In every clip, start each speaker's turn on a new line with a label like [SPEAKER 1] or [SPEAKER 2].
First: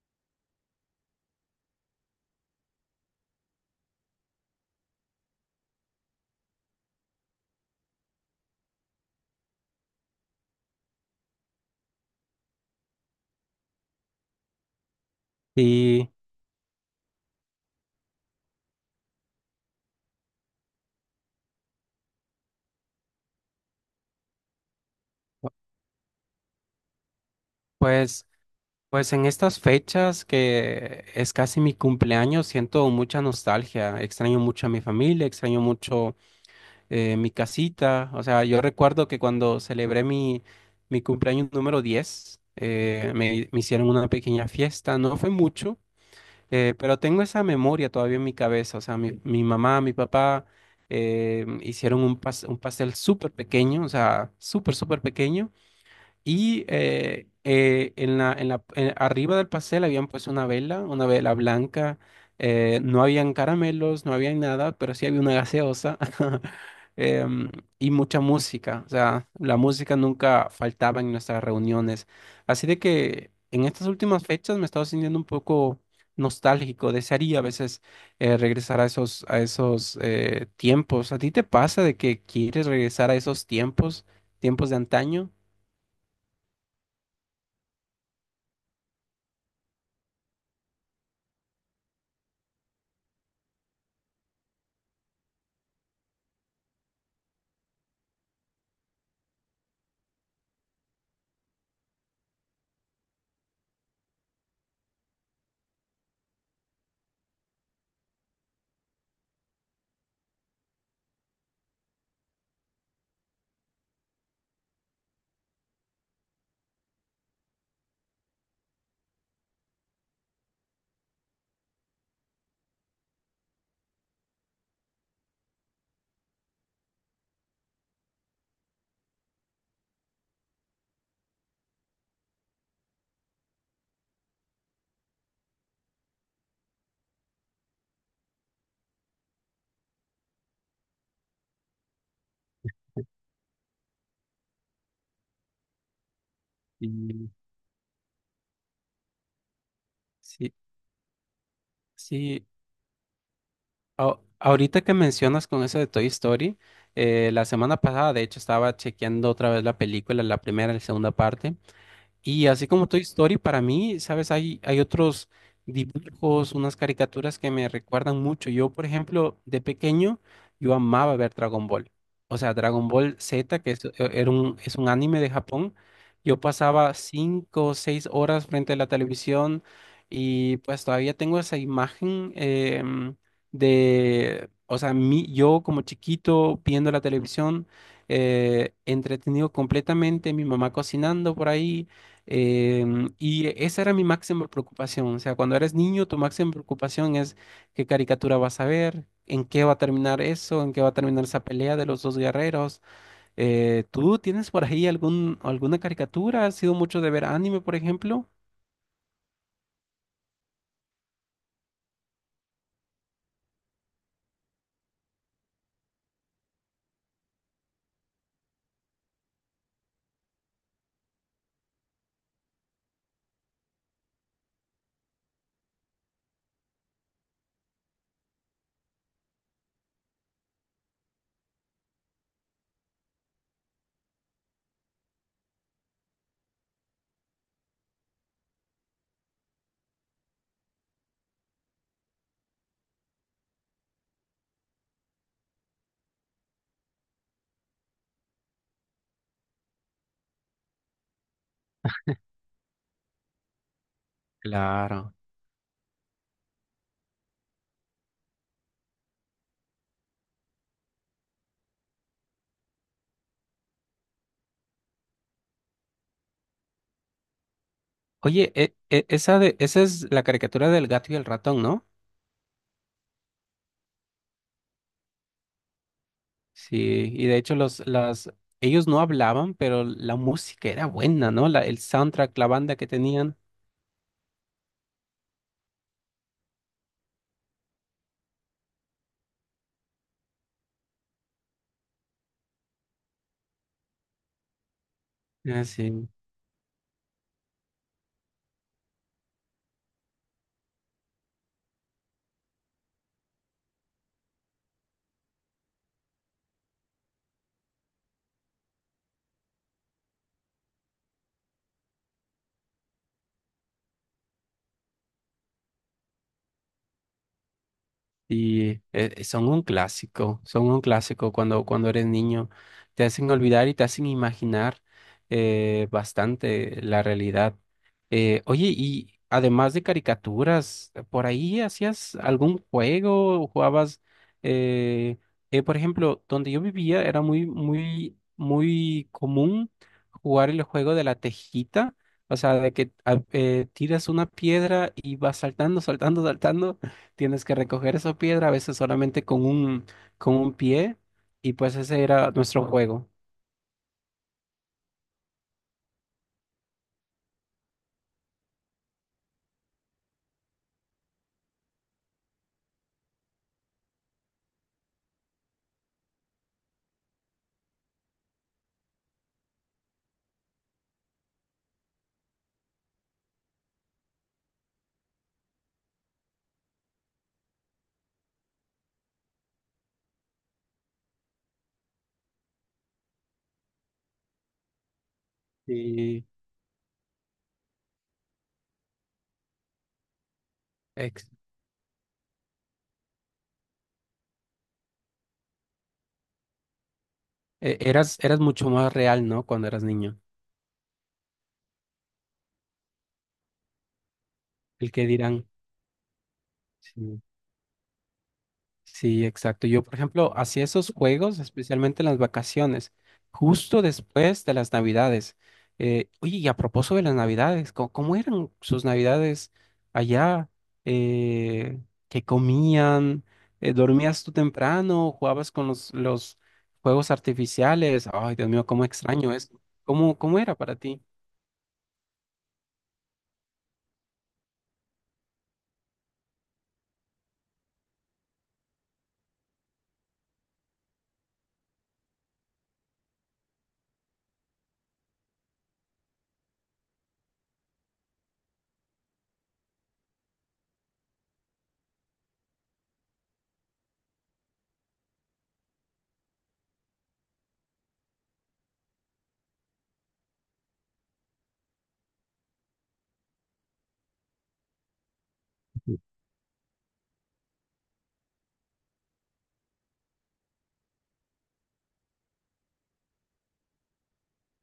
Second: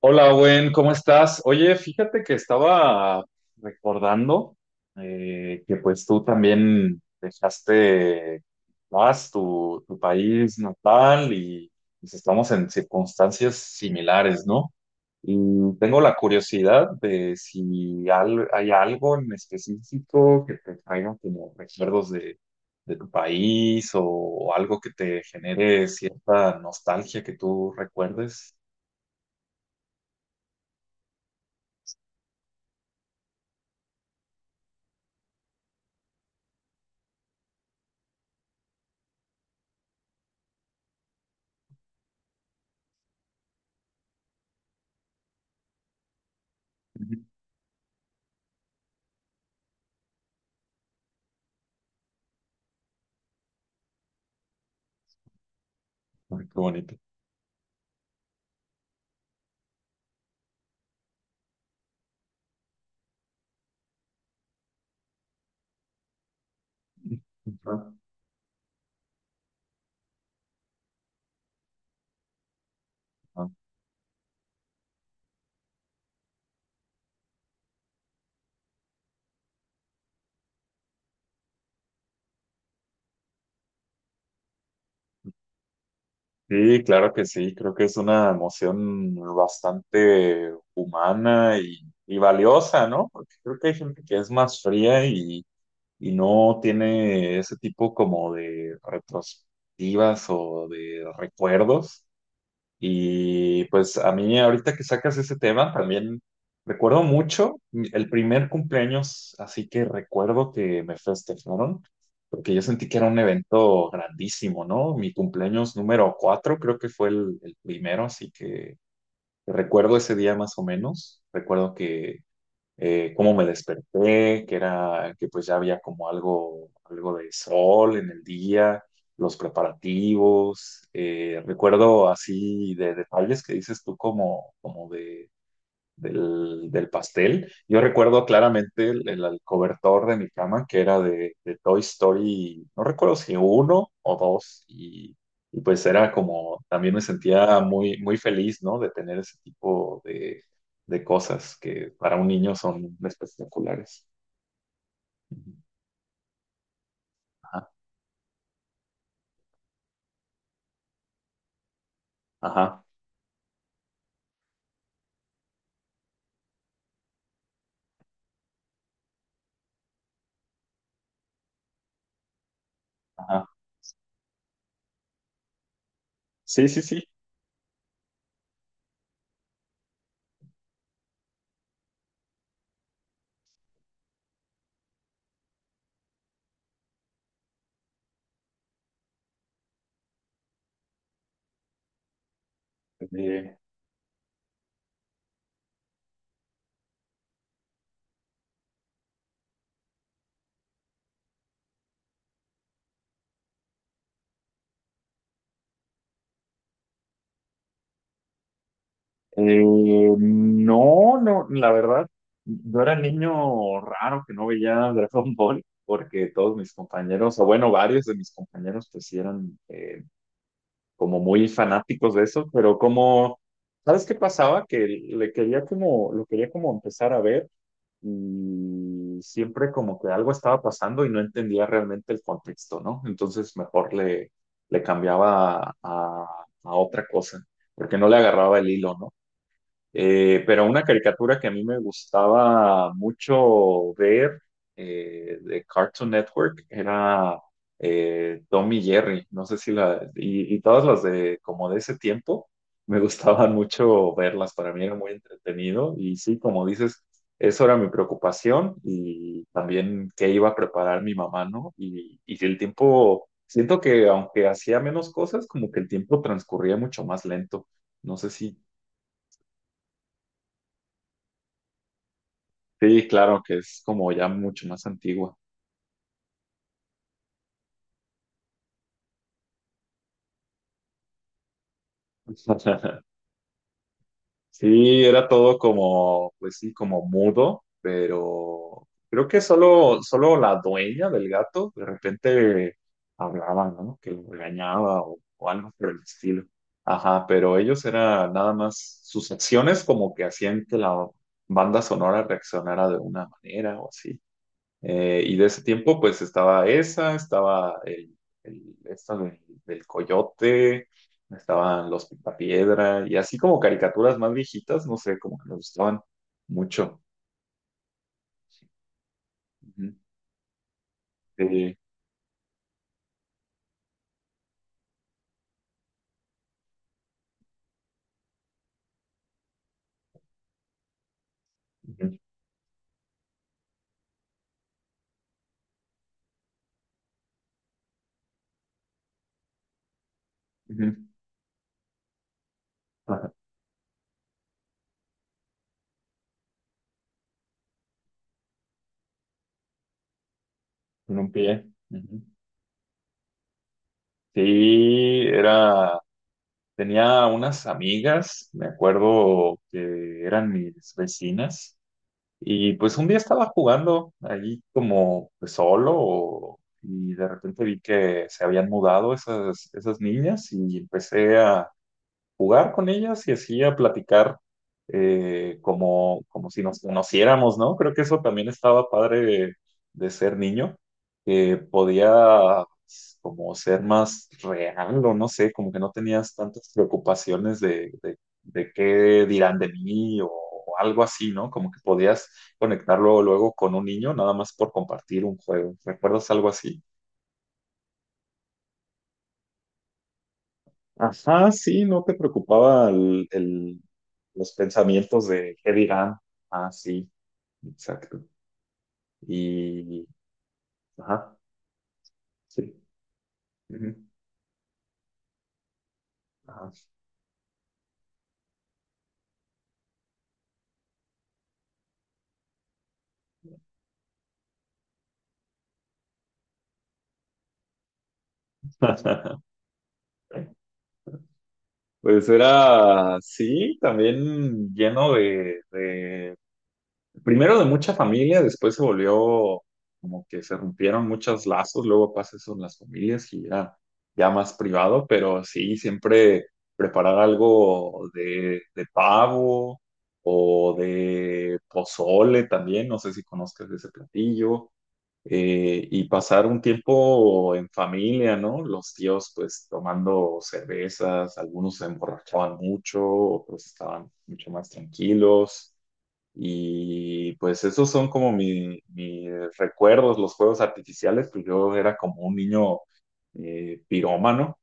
[SPEAKER 1] Hola, Owen, ¿cómo estás? Oye, fíjate que estaba recordando que pues tú también dejaste más tu país natal y pues, estamos en circunstancias similares, ¿no? Y tengo
[SPEAKER 2] Y
[SPEAKER 1] la curiosidad de si hay algo en específico que te traiga como recuerdos de tu país o algo que te genere cierta nostalgia que tú
[SPEAKER 2] pues,
[SPEAKER 1] recuerdes.
[SPEAKER 2] pues en estas fechas que es casi mi cumpleaños, siento mucha nostalgia, extraño mucho a mi familia, extraño mucho mi casita. O sea, yo recuerdo que cuando celebré mi cumpleaños número 10, me hicieron una pequeña fiesta, no fue mucho. Eh, pero tengo esa memoria todavía en mi cabeza. O sea, mi mamá, mi papá hicieron un, un pastel súper pequeño, o sea, súper, súper pequeño.
[SPEAKER 1] Ay, qué
[SPEAKER 2] Y
[SPEAKER 1] bonito.
[SPEAKER 2] arriba del pastel habían puesto una vela blanca. Eh, no habían caramelos, no había nada, pero sí había una gaseosa em, y
[SPEAKER 1] Ujú,
[SPEAKER 2] mucha música. O sea, la música nunca faltaba en nuestras reuniones. Así de que
[SPEAKER 1] ujú.
[SPEAKER 2] en estas últimas fechas me he estado sintiendo un poco nostálgico. Desearía a veces regresar a esos tiempos. ¿A ti te pasa de que quieres regresar a esos tiempos, tiempos de antaño?
[SPEAKER 1] Sí, claro que sí, creo que es una emoción bastante humana y valiosa, ¿no? Porque creo que hay gente que es más fría y no tiene ese tipo como de retrospectivas o de recuerdos. Y pues a mí ahorita que sacas ese tema, también recuerdo mucho el primer cumpleaños, así que recuerdo que me festejaron, porque yo sentí que era un evento grandísimo, ¿no? Mi cumpleaños número cuatro creo que fue el primero, así que recuerdo ese día más o menos. Recuerdo que cómo me desperté, que era que pues ya había como algo de sol en el día, los preparativos, recuerdo así de detalles que dices tú como del pastel. Yo recuerdo claramente el cobertor de mi cama que era de Toy Story, no recuerdo si uno o dos, y pues era como, también me
[SPEAKER 2] Sí.
[SPEAKER 1] sentía muy, muy feliz, ¿no? De tener ese tipo de,
[SPEAKER 2] Sí,
[SPEAKER 1] de cosas que para un
[SPEAKER 2] sí.
[SPEAKER 1] niño son espectaculares.
[SPEAKER 2] Ahorita que mencionas
[SPEAKER 1] Ujú.
[SPEAKER 2] con eso de Toy Story, la
[SPEAKER 1] Ajá,
[SPEAKER 2] semana pasada, de hecho, estaba chequeando otra vez la película, la primera y la segunda parte. Y así
[SPEAKER 1] ajá,
[SPEAKER 2] como Toy Story, para mí, ¿sabes? Hay otros dibujos, unas caricaturas que me recuerdan mucho. Yo, por ejemplo, de pequeño, yo amaba ver Dragon Ball. O sea, Dragon Ball
[SPEAKER 1] ajá.
[SPEAKER 2] Z, que es un anime de Japón. Yo
[SPEAKER 1] Sí, sí,
[SPEAKER 2] pasaba
[SPEAKER 1] sí.
[SPEAKER 2] 5 o 6 horas frente a la televisión y pues todavía tengo esa imagen de, o sea, yo como chiquito viendo la televisión, entretenido completamente, mi mamá cocinando por ahí. Y
[SPEAKER 1] Eh,
[SPEAKER 2] esa era mi máxima preocupación. O sea, cuando eres niño, tu máxima preocupación es qué caricatura vas a ver, en qué va a terminar eso, en qué va a terminar esa pelea de los dos guerreros. ¿Tú tienes por ahí alguna caricatura? ¿Has sido mucho de ver anime, por ejemplo?
[SPEAKER 1] No, no, la verdad, yo era el niño raro que no veía Dragon Ball, porque todos mis compañeros, o bueno, varios de mis compañeros, pues sí eran como muy fanáticos de eso, pero como, ¿sabes qué pasaba? Que lo quería como empezar a ver y siempre como que algo estaba pasando y no entendía realmente el contexto, ¿no? Entonces mejor le cambiaba a otra cosa, porque no le agarraba el hilo, ¿no? Pero una caricatura que a mí me gustaba mucho ver de Cartoon Network era Tom y Jerry, no sé si la, y todas las de como de ese tiempo, me gustaban mucho verlas, para mí era muy
[SPEAKER 2] Claro.
[SPEAKER 1] entretenido y sí, como dices, eso era mi preocupación y también qué iba a preparar mi mamá, ¿no? Y el tiempo, siento que aunque hacía menos cosas, como que el tiempo transcurría mucho más lento. No sé
[SPEAKER 2] Oye,
[SPEAKER 1] si.
[SPEAKER 2] esa es la caricatura del gato y el ratón, ¿no?
[SPEAKER 1] Sí, claro, que es como ya mucho más antigua.
[SPEAKER 2] Sí, y de hecho ellos no hablaban, pero la música era buena, ¿no? La, el soundtrack, la banda que tenían.
[SPEAKER 1] Sí, era todo como, pues sí, como mudo, pero creo que solo la dueña del gato de repente hablaba, ¿no? Que lo regañaba o
[SPEAKER 2] Ah,
[SPEAKER 1] algo por el
[SPEAKER 2] sí.
[SPEAKER 1] estilo. Ajá, pero ellos era nada más sus acciones como que hacían que la banda sonora reaccionara de una manera o así. Y de ese tiempo, pues del coyote, estaban los Picapiedra, y así como caricaturas más viejitas, no sé, como que me gustaban mucho.
[SPEAKER 2] Y
[SPEAKER 1] Ujú.
[SPEAKER 2] son un clásico
[SPEAKER 1] Sí,
[SPEAKER 2] cuando eres niño. Te hacen olvidar y te hacen imaginar bastante la realidad. Oye, y además de caricaturas, ¿por ahí hacías
[SPEAKER 1] ujú,
[SPEAKER 2] algún juego? ¿Jugabas? eh, por ejemplo, donde yo vivía era muy, muy, muy común jugar el
[SPEAKER 1] ujú.
[SPEAKER 2] juego de la tejita. O sea, de que
[SPEAKER 1] Ajá,
[SPEAKER 2] tiras una piedra y vas saltando, saltando, saltando. Tienes que recoger esa piedra, a veces solamente con un pie,
[SPEAKER 1] con un
[SPEAKER 2] y
[SPEAKER 1] pie.
[SPEAKER 2] pues ese
[SPEAKER 1] Ujú.
[SPEAKER 2] era nuestro juego.
[SPEAKER 1] Sí, era, tenía unas amigas, me acuerdo que eran mis vecinas, y pues un día estaba jugando ahí como pues solo y de repente vi que se habían mudado esas niñas y empecé a, jugar con ellas y así a platicar como si nos conociéramos, ¿no? Creo que eso también estaba padre de ser niño, que podía pues, como ser más real o no sé, como que no
[SPEAKER 2] Y
[SPEAKER 1] tenías tantas preocupaciones de, de qué dirán de mí o algo
[SPEAKER 2] ex-
[SPEAKER 1] así, ¿no? Como que podías conectarlo luego con un niño nada más por compartir un juego. ¿Recuerdas algo así?
[SPEAKER 2] eras, eras mucho más real, ¿no? Cuando eras niño.
[SPEAKER 1] Ajá, sí, no te preocupaba los
[SPEAKER 2] El que
[SPEAKER 1] pensamientos
[SPEAKER 2] dirán.
[SPEAKER 1] de qué dirán. Ah, sí,
[SPEAKER 2] Sí.
[SPEAKER 1] exacto.
[SPEAKER 2] Sí, exacto. Yo, por
[SPEAKER 1] Y,
[SPEAKER 2] ejemplo, hacía esos
[SPEAKER 1] ajá,
[SPEAKER 2] juegos, especialmente en las
[SPEAKER 1] sí.
[SPEAKER 2] vacaciones, justo
[SPEAKER 1] Ujú,
[SPEAKER 2] después de las Navidades. Oye, y a
[SPEAKER 1] ajá.
[SPEAKER 2] propósito de las Navidades, ¿cómo, cómo eran sus Navidades allá? Eh, ¿Qué comían? ¿Dormías tú temprano? ¿Jugabas con los juegos artificiales? Ay, Dios mío, cómo extraño eso. ¿Cómo, cómo era para ti?
[SPEAKER 1] Pues era, sí, también lleno de, de primero de mucha familia, después se volvió como que se rompieron muchos lazos, luego pasa eso en las familias y era ya más privado, pero sí, siempre preparar algo de pavo o de pozole también, no sé si conozcas ese platillo, y pasar un tiempo en familia, ¿no? Los tíos pues tomando cervezas, algunos se emborrachaban mucho, otros estaban mucho más tranquilos. Y pues esos son como mis recuerdos, los juegos artificiales, pues yo era como un niño pirómano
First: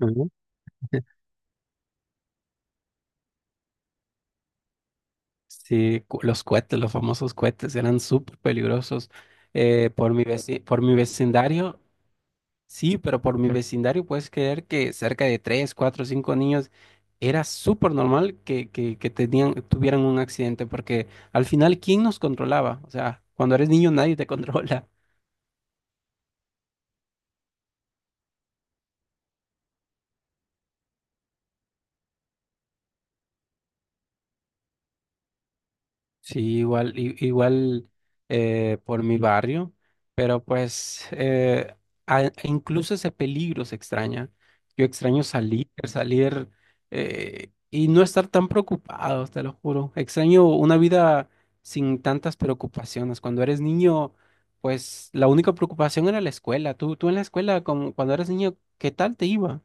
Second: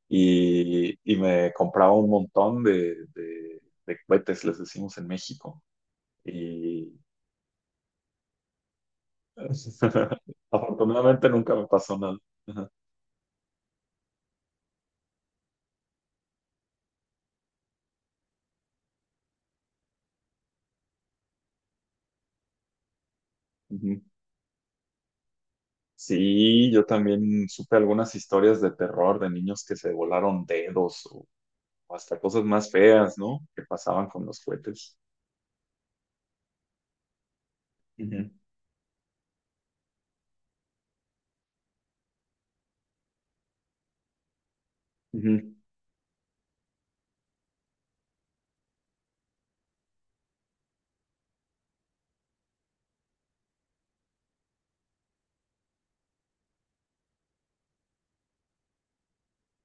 [SPEAKER 2] Ujú.
[SPEAKER 1] y me compraba un montón de cohetes, les decimos en México.
[SPEAKER 2] Sí, los cohetes,
[SPEAKER 1] Y
[SPEAKER 2] los famosos cohetes eran súper peligrosos. Por mi por mi
[SPEAKER 1] afortunadamente nunca me
[SPEAKER 2] vecindario.
[SPEAKER 1] pasó nada. Ajá.
[SPEAKER 2] Sí, pero por mi vecindario puedes creer que cerca de tres, cuatro, cinco niños era súper normal que, que tuvieran un accidente, porque al final, ¿quién nos controlaba? O sea, cuando eres niño
[SPEAKER 1] Ujú.
[SPEAKER 2] nadie te controla.
[SPEAKER 1] Sí, yo también supe algunas historias de terror de niños que se volaron dedos o hasta cosas más feas, ¿no? Que pasaban con los cohetes.
[SPEAKER 2] Sí, igual, igual
[SPEAKER 1] Ujú.
[SPEAKER 2] por mi barrio, pero pues e incluso ese peligro se extraña. Yo extraño
[SPEAKER 1] Ujú.
[SPEAKER 2] salir, salir, y no estar tan preocupado, te lo juro. Extraño una vida sin tantas preocupaciones. Cuando eres niño, pues la única preocupación era la escuela. Tú en la escuela, como cuando eras niño, ¿qué tal te iba?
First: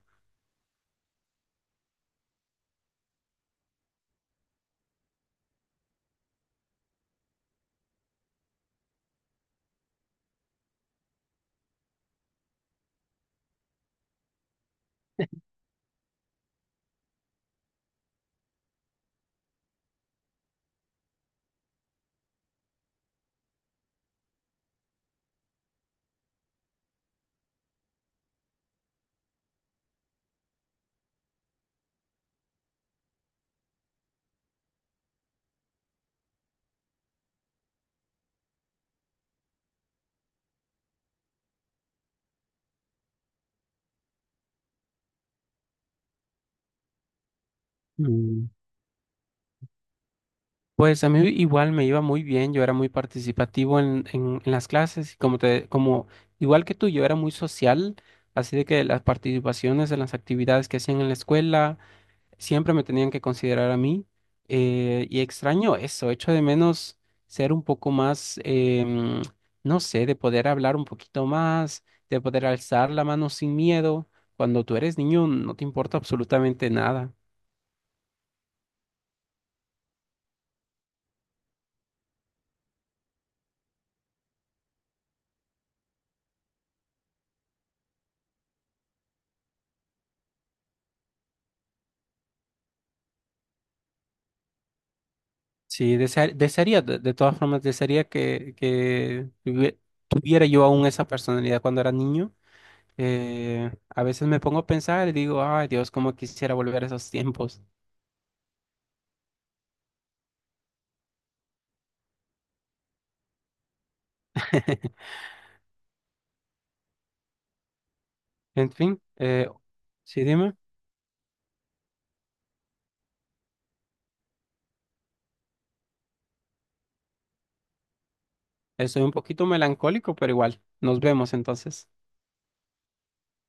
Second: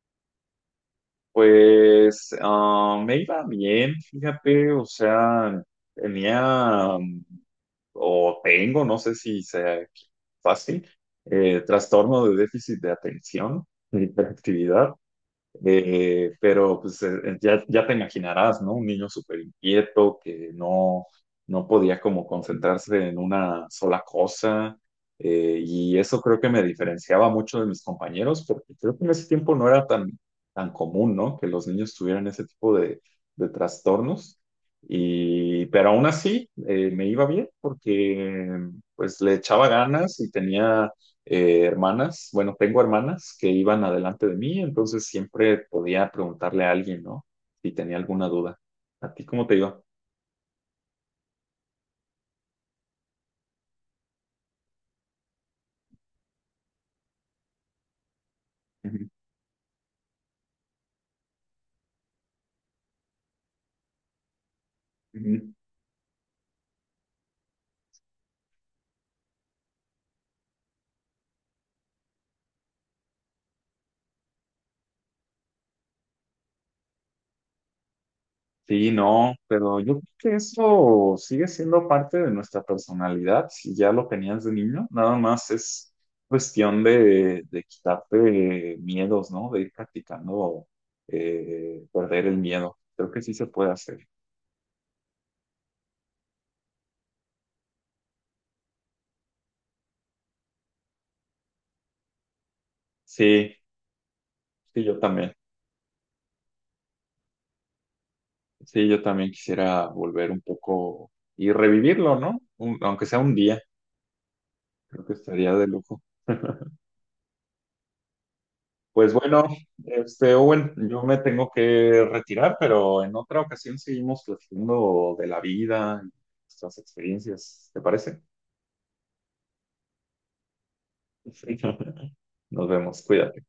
[SPEAKER 1] Pues me iba bien, fíjate, o sea, tenía, mm, o tengo, no sé si sea fácil, trastorno de déficit de atención, de hiperactividad. Pero pues ya, ya te imaginarás, ¿no? Un niño súper inquieto que no, no podía como concentrarse en una sola cosa. Y eso creo que me diferenciaba mucho de mis compañeros, porque creo que en ese tiempo no era tan, tan común, ¿no? Que los niños tuvieran ese tipo de trastornos. Pero aún así me iba bien porque pues le echaba ganas y tenía hermanas, bueno, tengo hermanas que iban adelante de mí, entonces siempre podía preguntarle a alguien, ¿no? Si tenía alguna duda. ¿A ti cómo te iba?
[SPEAKER 2] Pues a mí igual me iba muy bien, yo era muy participativo en las clases, y como como igual que tú, yo era muy social, así de que las
[SPEAKER 1] Ujú,
[SPEAKER 2] participaciones en las actividades que hacían en la escuela siempre me tenían que considerar a mí, y
[SPEAKER 1] ujú.
[SPEAKER 2] extraño eso, echo de menos ser un poco más, no sé, de poder hablar un poquito más, de poder alzar la mano sin miedo, cuando tú eres niño no te importa absolutamente nada.
[SPEAKER 1] Sí, no, pero yo creo que eso sigue siendo parte de nuestra personalidad, si ya lo tenías de niño, nada más es cuestión de quitarte miedos, ¿no? De ir practicando perder el miedo. Creo que sí se puede hacer.
[SPEAKER 2] Sí, desearía, de todas formas, desearía que tuviera yo aún esa personalidad cuando era niño.
[SPEAKER 1] Sí,
[SPEAKER 2] A veces me pongo a
[SPEAKER 1] sí, yo
[SPEAKER 2] pensar y
[SPEAKER 1] también.
[SPEAKER 2] digo, ay Dios, cómo quisiera volver a esos tiempos.
[SPEAKER 1] Sí, yo también quisiera volver un poco y revivirlo, ¿no? Aunque sea un día, creo que estaría de lujo.
[SPEAKER 2] En fin,
[SPEAKER 1] Pues bueno,
[SPEAKER 2] sí, dime,
[SPEAKER 1] Owen, yo me tengo que retirar, pero en otra ocasión seguimos platicando de la vida y nuestras experiencias, ¿te parece?
[SPEAKER 2] estoy un poquito melancólico, pero igual, nos vemos
[SPEAKER 1] Sí.
[SPEAKER 2] entonces.
[SPEAKER 1] Nos vemos, cuídate.